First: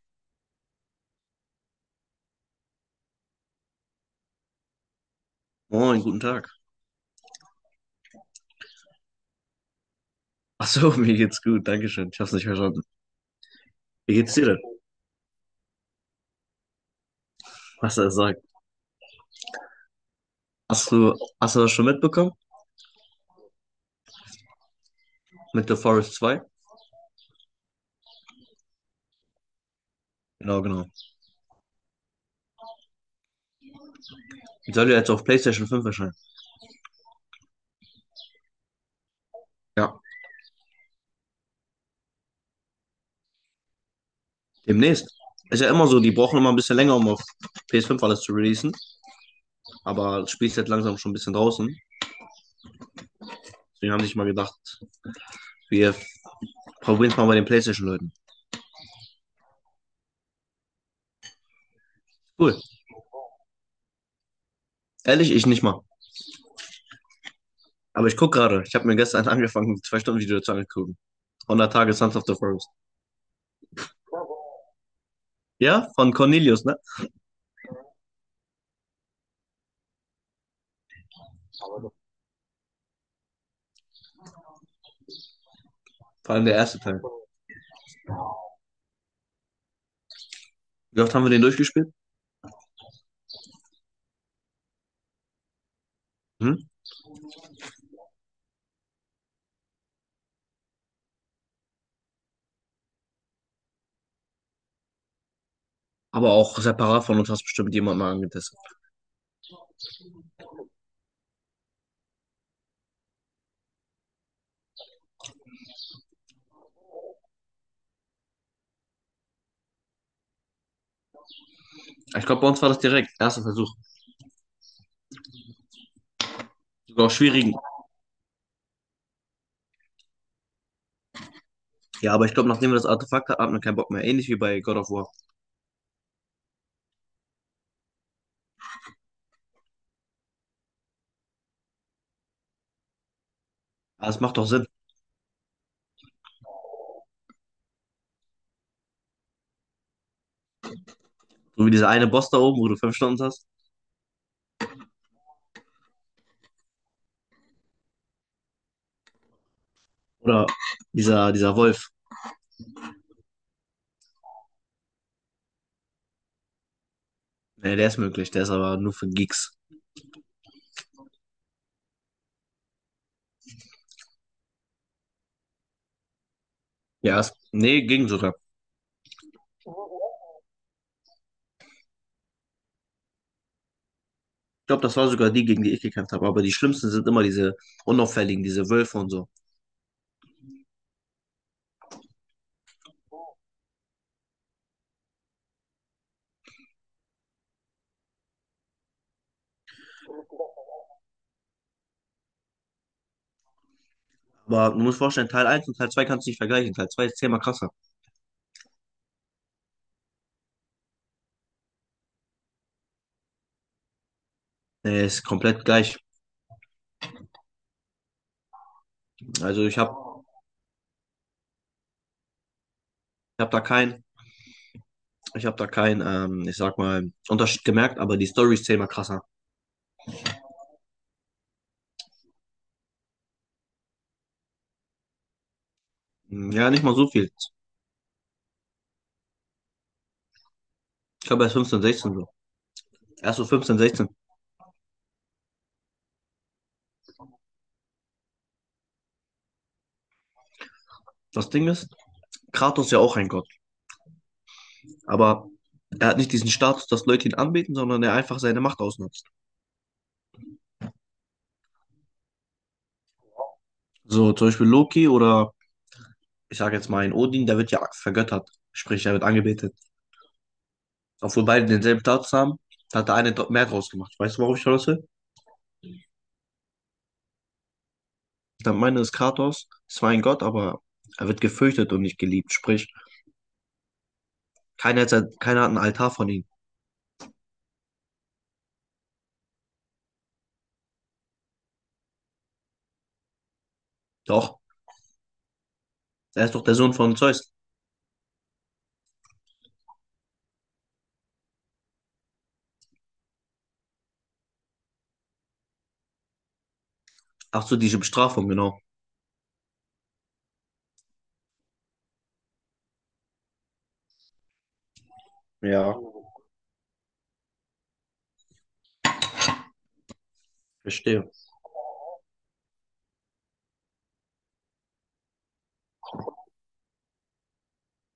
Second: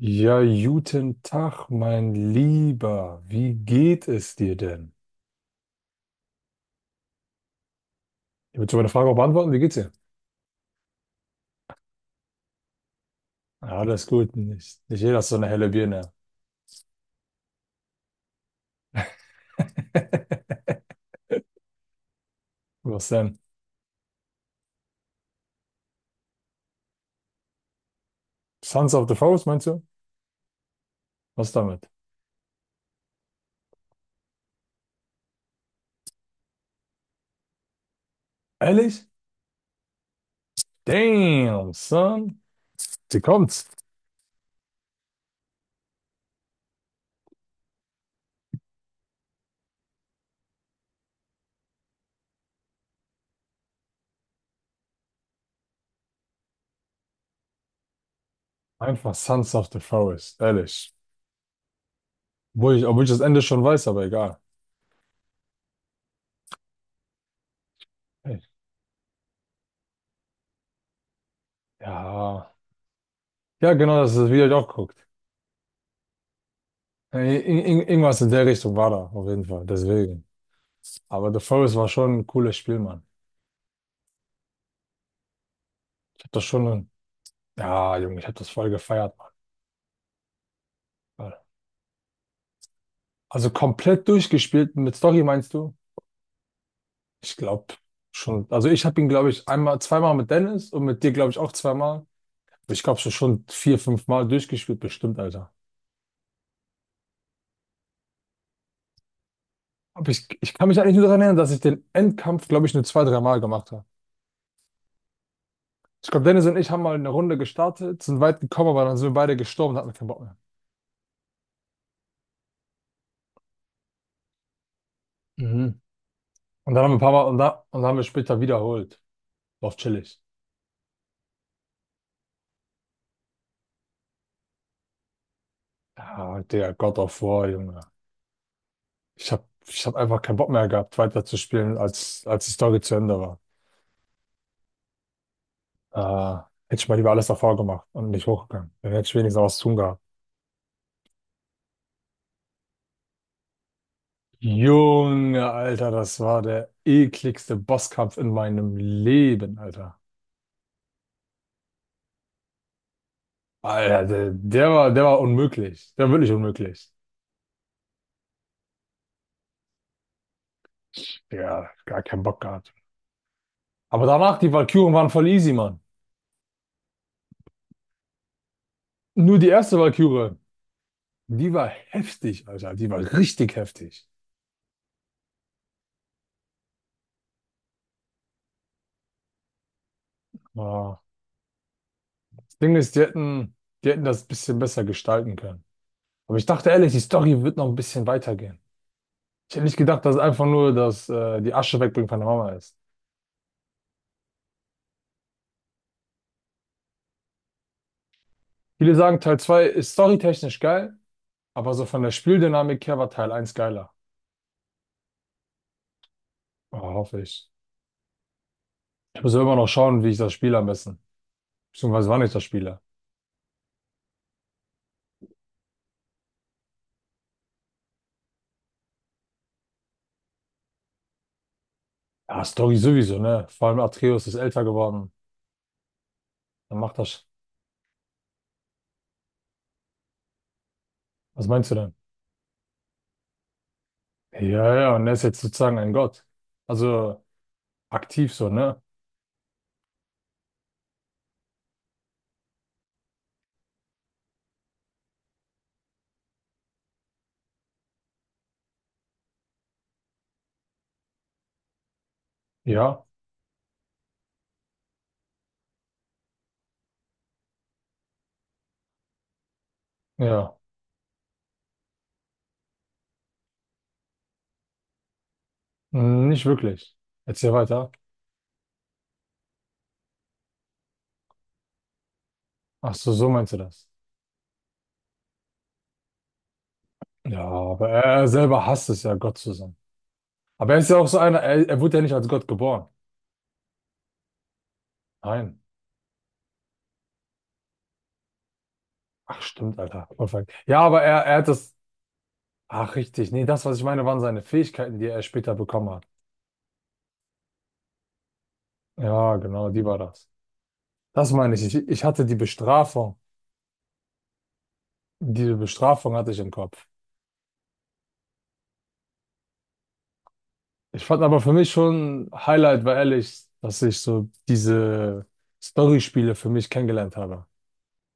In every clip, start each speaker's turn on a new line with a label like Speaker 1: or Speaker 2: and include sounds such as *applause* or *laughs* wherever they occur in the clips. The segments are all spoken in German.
Speaker 1: Ja, guten Tag, mein Lieber. Wie geht es dir denn?
Speaker 2: Moin, guten Tag.
Speaker 1: Ich würde meine Frage auch beantworten. Wie geht's dir?
Speaker 2: Ach so, *laughs* mir geht's gut, Dankeschön. Ich hab's nicht verstanden.
Speaker 1: Ja, alles
Speaker 2: Wie
Speaker 1: gut.
Speaker 2: geht's dir denn?
Speaker 1: Nicht jeder ist so eine helle Birne.
Speaker 2: Was er sagt. Hast
Speaker 1: *laughs*
Speaker 2: du, hast du das schon mitbekommen?
Speaker 1: Was denn?
Speaker 2: Mit The Forest 2?
Speaker 1: Sons of the Forest, meinst du?
Speaker 2: Genau, genau.
Speaker 1: Was damit?
Speaker 2: Die soll ja jetzt auf PlayStation 5 erscheinen.
Speaker 1: Ehrlich?
Speaker 2: Ja.
Speaker 1: Damn, son. Sie kommt's.
Speaker 2: Demnächst. Ist ja immer so, die brauchen immer ein bisschen länger, um auf ps fünf alles zu releasen. Aber das Spiel ist jetzt langsam schon ein bisschen draußen. Deswegen haben sich mal gedacht, wir probieren es mal bei den PlayStation-Leuten.
Speaker 1: Einfach Sons of the Forest. Ehrlich.
Speaker 2: Cool.
Speaker 1: Obwohl ich das Ende schon weiß, aber egal.
Speaker 2: Ehrlich, ich nicht mal. Aber ich guck
Speaker 1: Echt?
Speaker 2: gerade. Ich habe mir gestern *laughs* angefangen, ein zwei Stunden Video zu angucken. 100 Tage Sons of the
Speaker 1: Ja.
Speaker 2: Forest.
Speaker 1: Ja, genau, das ist, wie ihr auch guckt.
Speaker 2: Ja, von Cornelius, ne?
Speaker 1: Irgendwas in der Richtung war da, auf jeden Fall. Deswegen. Aber The Forest war schon ein cooles Spiel, Mann. Ich habe
Speaker 2: Vor
Speaker 1: das
Speaker 2: allem der erste
Speaker 1: schon,
Speaker 2: Teil.
Speaker 1: ja, Junge, ich habe das voll gefeiert, Mann.
Speaker 2: Wie oft haben wir
Speaker 1: Voll.
Speaker 2: den durchgespielt?
Speaker 1: Also komplett durchgespielt mit Story, meinst du?
Speaker 2: Hm?
Speaker 1: Ich glaube schon. Also ich habe ihn, glaube ich, einmal, zweimal mit Dennis und mit dir, glaube ich, auch zweimal. Ich glaube schon vier, fünf Mal durchgespielt, bestimmt, Alter.
Speaker 2: Aber auch separat von uns hast bestimmt jemand mal angetestet.
Speaker 1: Aber ich kann mich eigentlich nur daran erinnern, dass ich den Endkampf, glaube ich, nur zwei, drei Mal gemacht habe. Ich glaube, Dennis und ich haben mal eine Runde gestartet, sind weit gekommen, aber dann sind wir beide gestorben und hatten keinen Bock mehr.
Speaker 2: Ich glaube, bei uns war das direkt. Erster Versuch.
Speaker 1: Mhm. Und dann haben wir ein
Speaker 2: Sogar auch
Speaker 1: paar Mal, und,
Speaker 2: schwierigen.
Speaker 1: da, und dann haben wir später wiederholt. War auch chillig.
Speaker 2: Ja, aber ich glaube, nachdem wir das Artefakt hatten, hat man keinen Bock mehr. Ähnlich wie bei God of War.
Speaker 1: Ja, der God of War, Junge. Ich hab einfach keinen Bock mehr gehabt, weiterzuspielen, als die Story zu Ende war.
Speaker 2: Aber es macht doch Sinn.
Speaker 1: Äh, hätte ich mal lieber alles davor gemacht und nicht hochgegangen. Dann hätte ich wenigstens was zu tun gehabt.
Speaker 2: So wie dieser eine Boss da oben, wo du fünf Stunden hast.
Speaker 1: Junge, Alter, das war der ekligste Bosskampf in meinem Leben, Alter.
Speaker 2: Oder dieser Wolf.
Speaker 1: Alter, der war unmöglich. Der war wirklich unmöglich.
Speaker 2: Nee, der ist möglich. Der ist aber nur für Geeks.
Speaker 1: Ja, gar keinen Bock gehabt. Aber danach, die Walküren waren voll easy, Mann.
Speaker 2: Ja, es, nee, ging sogar.
Speaker 1: Nur die erste Walküre, die war heftig, Alter. Die war richtig heftig.
Speaker 2: Ich glaube, das war sogar die, gegen die ich gekämpft habe. Aber die schlimmsten sind immer diese unauffälligen, diese Wölfe und so.
Speaker 1: Ah. Ding ist, die hätten das ein bisschen besser gestalten können. Aber ich dachte ehrlich, die Story wird noch ein bisschen weitergehen. Ich hätte nicht gedacht, dass es einfach nur die Asche wegbringen von der Mama ist.
Speaker 2: Aber du musst vorstellen, Teil eins und Teil 2 kannst du nicht vergleichen. Teil 2 ist zehnmal krasser.
Speaker 1: Viele sagen, Teil 2 ist storytechnisch geil, aber so von der Spieldynamik her war Teil eins geiler.
Speaker 2: Nee, ist komplett gleich.
Speaker 1: Oh, hoffe ich. Ich muss ja immer noch
Speaker 2: Also ich habe
Speaker 1: schauen, wie ich das spiele am besten. Beziehungsweise wann ich das spiele.
Speaker 2: Ich habe da kein, ich sag mal, Unterschied gemerkt, aber die Story ist zehnmal krasser.
Speaker 1: Ja, Story sowieso, ne? Vor allem Atreus ist älter geworden.
Speaker 2: Hm, ja,
Speaker 1: Dann
Speaker 2: nicht mal
Speaker 1: macht
Speaker 2: so
Speaker 1: das.
Speaker 2: viel. Ich glaube,
Speaker 1: Was
Speaker 2: erst
Speaker 1: meinst du
Speaker 2: 15,
Speaker 1: denn?
Speaker 2: 16 so. Erst so 15, 16.
Speaker 1: Ja, ja, und er ist jetzt sozusagen ein Gott. Also aktiv so, ne?
Speaker 2: Das Ding ist, Kratos ist ja auch ein Gott. Aber er hat nicht diesen Status, dass Leute ihn anbeten, sondern er einfach seine Macht ausnutzt.
Speaker 1: Ja,
Speaker 2: So, zum Beispiel Loki oder, ich sage jetzt mal, ein Odin, der wird ja vergöttert. Sprich, er wird angebetet.
Speaker 1: ja.
Speaker 2: Obwohl beide denselben Status haben, hat der eine mehr draus gemacht. Weißt du, worauf ich hinaus will?
Speaker 1: Hm, nicht wirklich. Erzähl weiter.
Speaker 2: Ich meine, es ist Kratos, zwar ein Gott, aber er wird gefürchtet und nicht geliebt. Sprich,
Speaker 1: Ach so, so meinst du das.
Speaker 2: keiner hat einen Altar von ihm.
Speaker 1: Ja, aber er selber hasst es ja, Gott zu sein. Aber er ist ja auch so einer, er wurde ja nicht als Gott geboren.
Speaker 2: Doch,
Speaker 1: Nein.
Speaker 2: er ist doch der Sohn von Zeus.
Speaker 1: Ach, stimmt, Alter. Perfekt. Ja, aber er hat das. Ach, richtig. Nee, das, was ich meine, waren seine Fähigkeiten, die er später bekommen hat.
Speaker 2: Ach so, diese Bestrafung, genau.
Speaker 1: Ja, genau, die war das. Das meine ich. Ich hatte die Bestrafung. Diese
Speaker 2: Ja,
Speaker 1: Bestrafung hatte ich im Kopf. Ich fand
Speaker 2: verstehe.
Speaker 1: aber für mich schon Highlight, war ehrlich, dass ich so diese Storyspiele für mich kennengelernt habe.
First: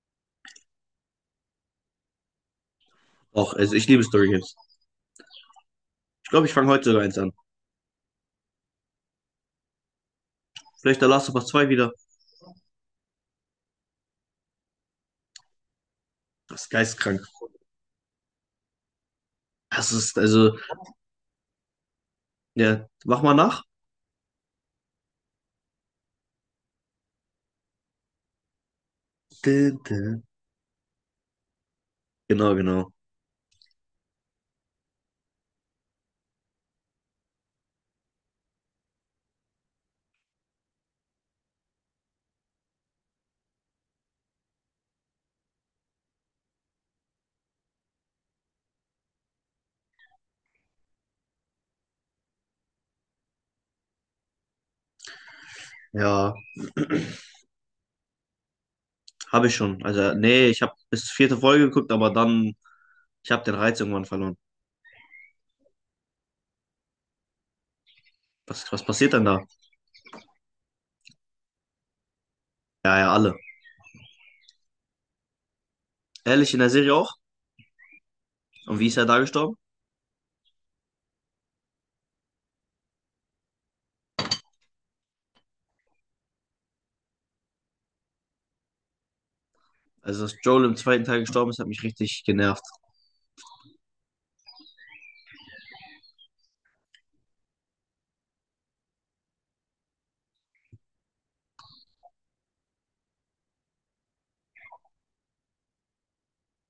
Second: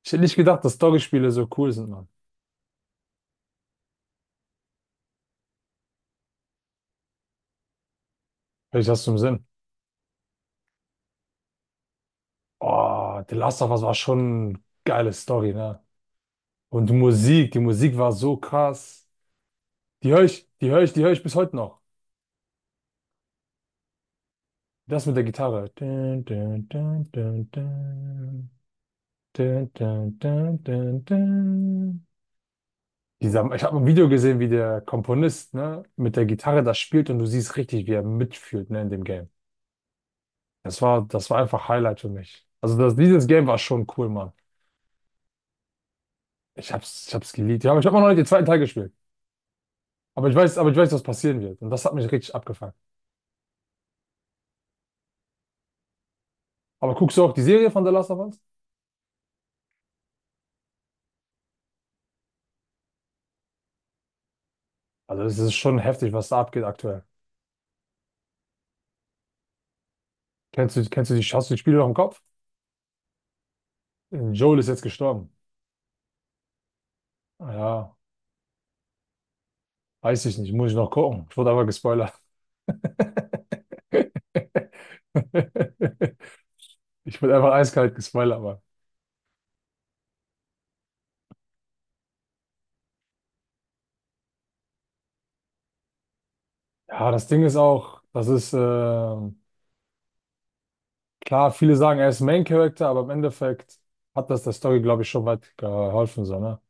Speaker 1: Ich hätte nicht gedacht, dass Storyspiele so cool sind, Mann.
Speaker 2: Doch, also ich liebe Story Games. Ich glaube, ich fange heute sogar eins an.
Speaker 1: Vielleicht hast du im Sinn.
Speaker 2: Vielleicht der Last of Us zwei wieder.
Speaker 1: Oh, The Last of Us war schon eine geile Story, ne?
Speaker 2: Das ist
Speaker 1: Und
Speaker 2: geistkrank.
Speaker 1: Die Musik war so krass.
Speaker 2: Das
Speaker 1: Die
Speaker 2: ist,
Speaker 1: höre ich,
Speaker 2: also,
Speaker 1: die höre ich, die höre ich bis heute noch.
Speaker 2: ja, mach mal nach.
Speaker 1: Das mit der Gitarre. Dun, dun, dun, dun, dun. Dun,
Speaker 2: Dü,
Speaker 1: dun,
Speaker 2: dü.
Speaker 1: dun, dun, dun.
Speaker 2: Genau, genau.
Speaker 1: Ich habe ein Video gesehen, wie der Komponist, ne, mit der Gitarre das spielt und du siehst richtig, wie er mitfühlt, ne, in dem Game. Das war einfach Highlight für mich. Also dieses Game war schon cool, Mann. Ich hab's geliebt. Ja, aber ich habe noch nicht den zweiten Teil gespielt. Aber ich weiß, was passieren wird. Und das hat mich richtig abgefuckt.
Speaker 2: Ja,
Speaker 1: Aber guckst du auch die Serie von The Last of Us?
Speaker 2: habe ich schon. Also, nee, ich habe bis vierte Folge geguckt, aber dann, ich habe den Reiz irgendwann verloren.
Speaker 1: Also, es ist schon heftig, was da abgeht aktuell.
Speaker 2: Was passiert denn da?
Speaker 1: Hast du die Spiele noch im Kopf?
Speaker 2: Ja, ja, alle.
Speaker 1: Joel ist jetzt gestorben.
Speaker 2: Ehrlich, in der Serie auch?
Speaker 1: Ah, ja,
Speaker 2: Und wie ist er da gestorben?
Speaker 1: weiß ich nicht. Muss ich noch gucken. Ich wurde aber gespoilert. *laughs* Ich wurde einfach eiskalt gespoilert, aber.
Speaker 2: Also, dass Joel im zweiten Teil gestorben ist, hat mich richtig genervt.
Speaker 1: Ja, das Ding ist auch, das ist, klar, viele sagen, er ist Main Character, aber im Endeffekt hat das der Story, glaube ich, schon weit geholfen, so, ne?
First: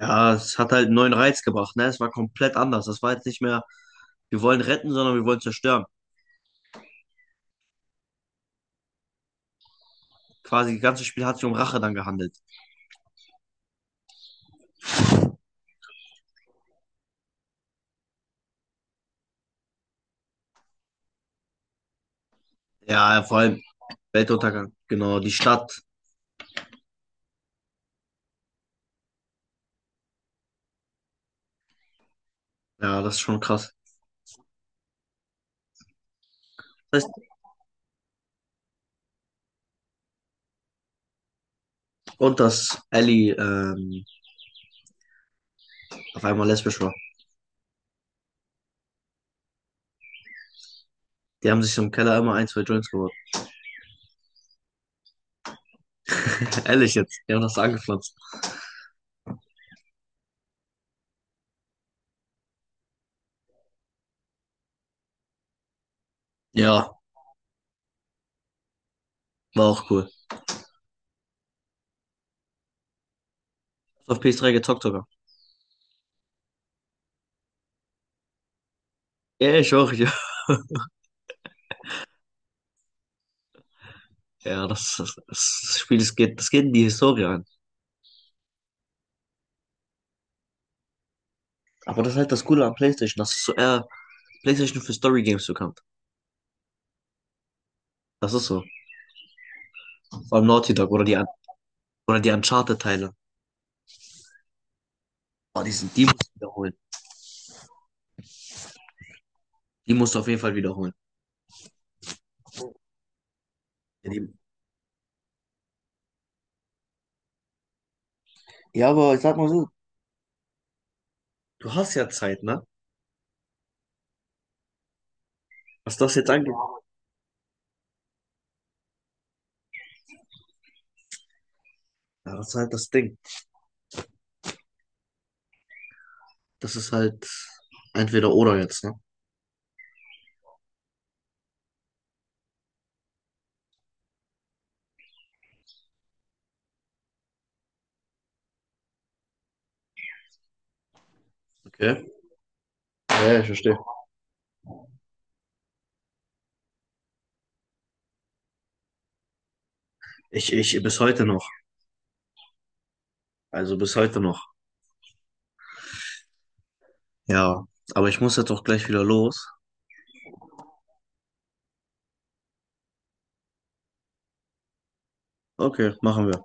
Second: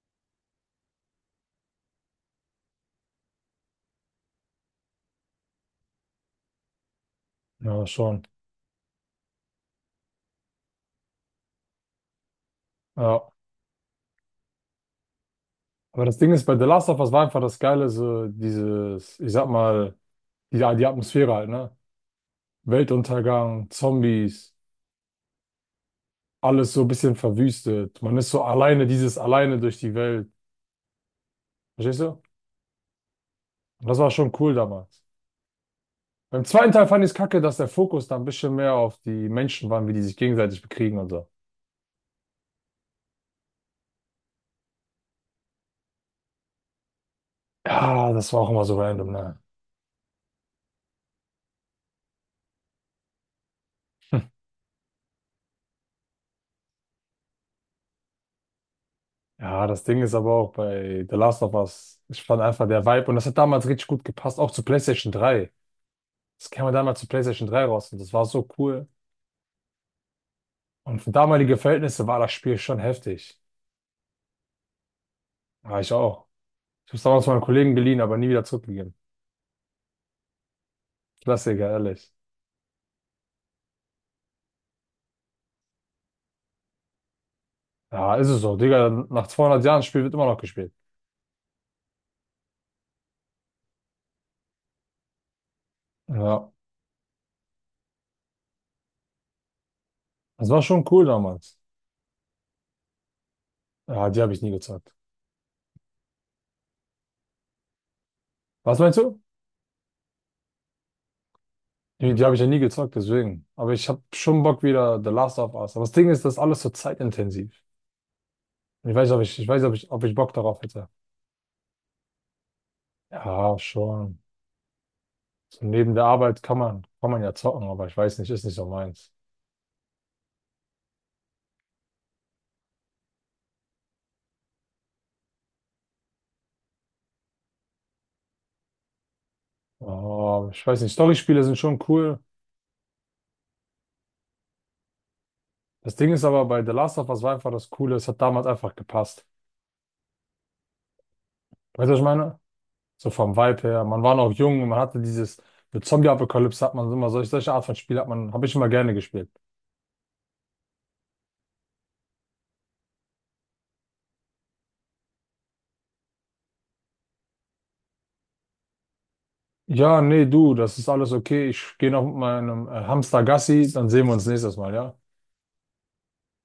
Speaker 2: Ja, es hat halt einen neuen Reiz gebracht, ne? Es war komplett anders. Das war jetzt nicht mehr, wir wollen retten, sondern wir wollen zerstören.
Speaker 1: Ja, schon.
Speaker 2: Quasi das ganze Spiel hat sich um Rache dann gehandelt.
Speaker 1: Ja. Aber das Ding ist, bei The Last of Us war einfach das Geile, so dieses, ich sag mal, die Atmosphäre halt, ne?
Speaker 2: Ja, ja, vor allem
Speaker 1: Weltuntergang, Zombies,
Speaker 2: Weltuntergang. Genau, die Stadt.
Speaker 1: alles so ein bisschen verwüstet. Man ist so alleine, dieses alleine durch die Welt. Verstehst du?
Speaker 2: Ja, das ist schon krass.
Speaker 1: Und das war schon cool damals. Beim zweiten Teil fand
Speaker 2: Das
Speaker 1: ich es
Speaker 2: heißt,
Speaker 1: kacke, dass der Fokus da ein bisschen mehr auf die Menschen war, wie die sich gegenseitig bekriegen und so.
Speaker 2: und dass Ellie auf einmal lesbisch war.
Speaker 1: Ja, das war auch immer so random, ne?
Speaker 2: Die haben sich so im Keller immer ein, zwei Joints geholt. *laughs* Ehrlich jetzt. Die haben das angepflanzt.
Speaker 1: Ja, das Ding ist aber auch bei The Last of Us, ich fand einfach der Vibe und das hat damals richtig gut gepasst, auch zu PlayStation 3. Das kam ja damals
Speaker 2: Ja,
Speaker 1: zu PlayStation 3 raus und das war so cool.
Speaker 2: war auch cool.
Speaker 1: Und für damalige Verhältnisse war das Spiel schon heftig.
Speaker 2: Auf PS3 gezockt sogar.
Speaker 1: Ja, ich auch. Ich habe es damals meinem Kollegen geliehen, aber nie wieder zurückgegeben.
Speaker 2: Ja, ich auch, ja.
Speaker 1: Klassiker, ehrlich.
Speaker 2: Ja, das Spiel, das geht in die Historie ein.
Speaker 1: Ja, ist es so. Digga, nach 200 Jahren Spiel wird immer noch gespielt.
Speaker 2: Aber das ist halt das Coole am PlayStation, dass es so eher PlayStation für Story Games bekannt.
Speaker 1: Ja,
Speaker 2: Das ist so. Vor allem
Speaker 1: das war
Speaker 2: Naughty
Speaker 1: schon
Speaker 2: Dog
Speaker 1: cool
Speaker 2: oder die,
Speaker 1: damals.
Speaker 2: oder die Uncharted-Teile.
Speaker 1: Ja, die habe ich nie gezockt.
Speaker 2: Oh, die musst du wiederholen.
Speaker 1: Was meinst du?
Speaker 2: Die musst du auf jeden Fall wiederholen.
Speaker 1: Die habe ich ja nie gezockt, deswegen. Aber ich habe
Speaker 2: Ja,
Speaker 1: schon Bock wieder The Last of Us. Aber das Ding ist, das ist alles so zeitintensiv.
Speaker 2: ja,
Speaker 1: Ich weiß,
Speaker 2: aber
Speaker 1: ob
Speaker 2: ich sag
Speaker 1: ich, ich
Speaker 2: mal
Speaker 1: weiß,
Speaker 2: so,
Speaker 1: ob ich, ob ich Bock darauf hätte.
Speaker 2: du hast ja Zeit, ne?
Speaker 1: Ja, schon. So neben
Speaker 2: Was
Speaker 1: der
Speaker 2: das jetzt
Speaker 1: Arbeit
Speaker 2: angeht.
Speaker 1: kann man ja zocken, aber ich weiß nicht, ist nicht so meins.
Speaker 2: Ja, das ist halt das Ding. Das ist halt entweder oder jetzt, ne?
Speaker 1: Oh, ich weiß nicht, Storyspiele sind schon cool. Das Ding ist aber bei The Last of Us war einfach das Coole, es hat damals einfach gepasst. Weißt du, was ich
Speaker 2: Okay.
Speaker 1: meine? So
Speaker 2: Ja,
Speaker 1: vom
Speaker 2: ja, ich
Speaker 1: Vibe
Speaker 2: verstehe.
Speaker 1: her. Man war noch jung und man hatte dieses, mit Zombie-Apokalypse hat man immer solche Art von Spiel habe ich immer gerne gespielt.
Speaker 2: Ich bis heute noch. Also bis heute noch. Ja, aber ich muss jetzt auch gleich wieder los.
Speaker 1: Ja, nee, du, das ist alles okay. Ich gehe noch mit meinem Hamster Gassi, dann sehen wir uns nächstes Mal, ja?
Speaker 2: Okay, machen wir.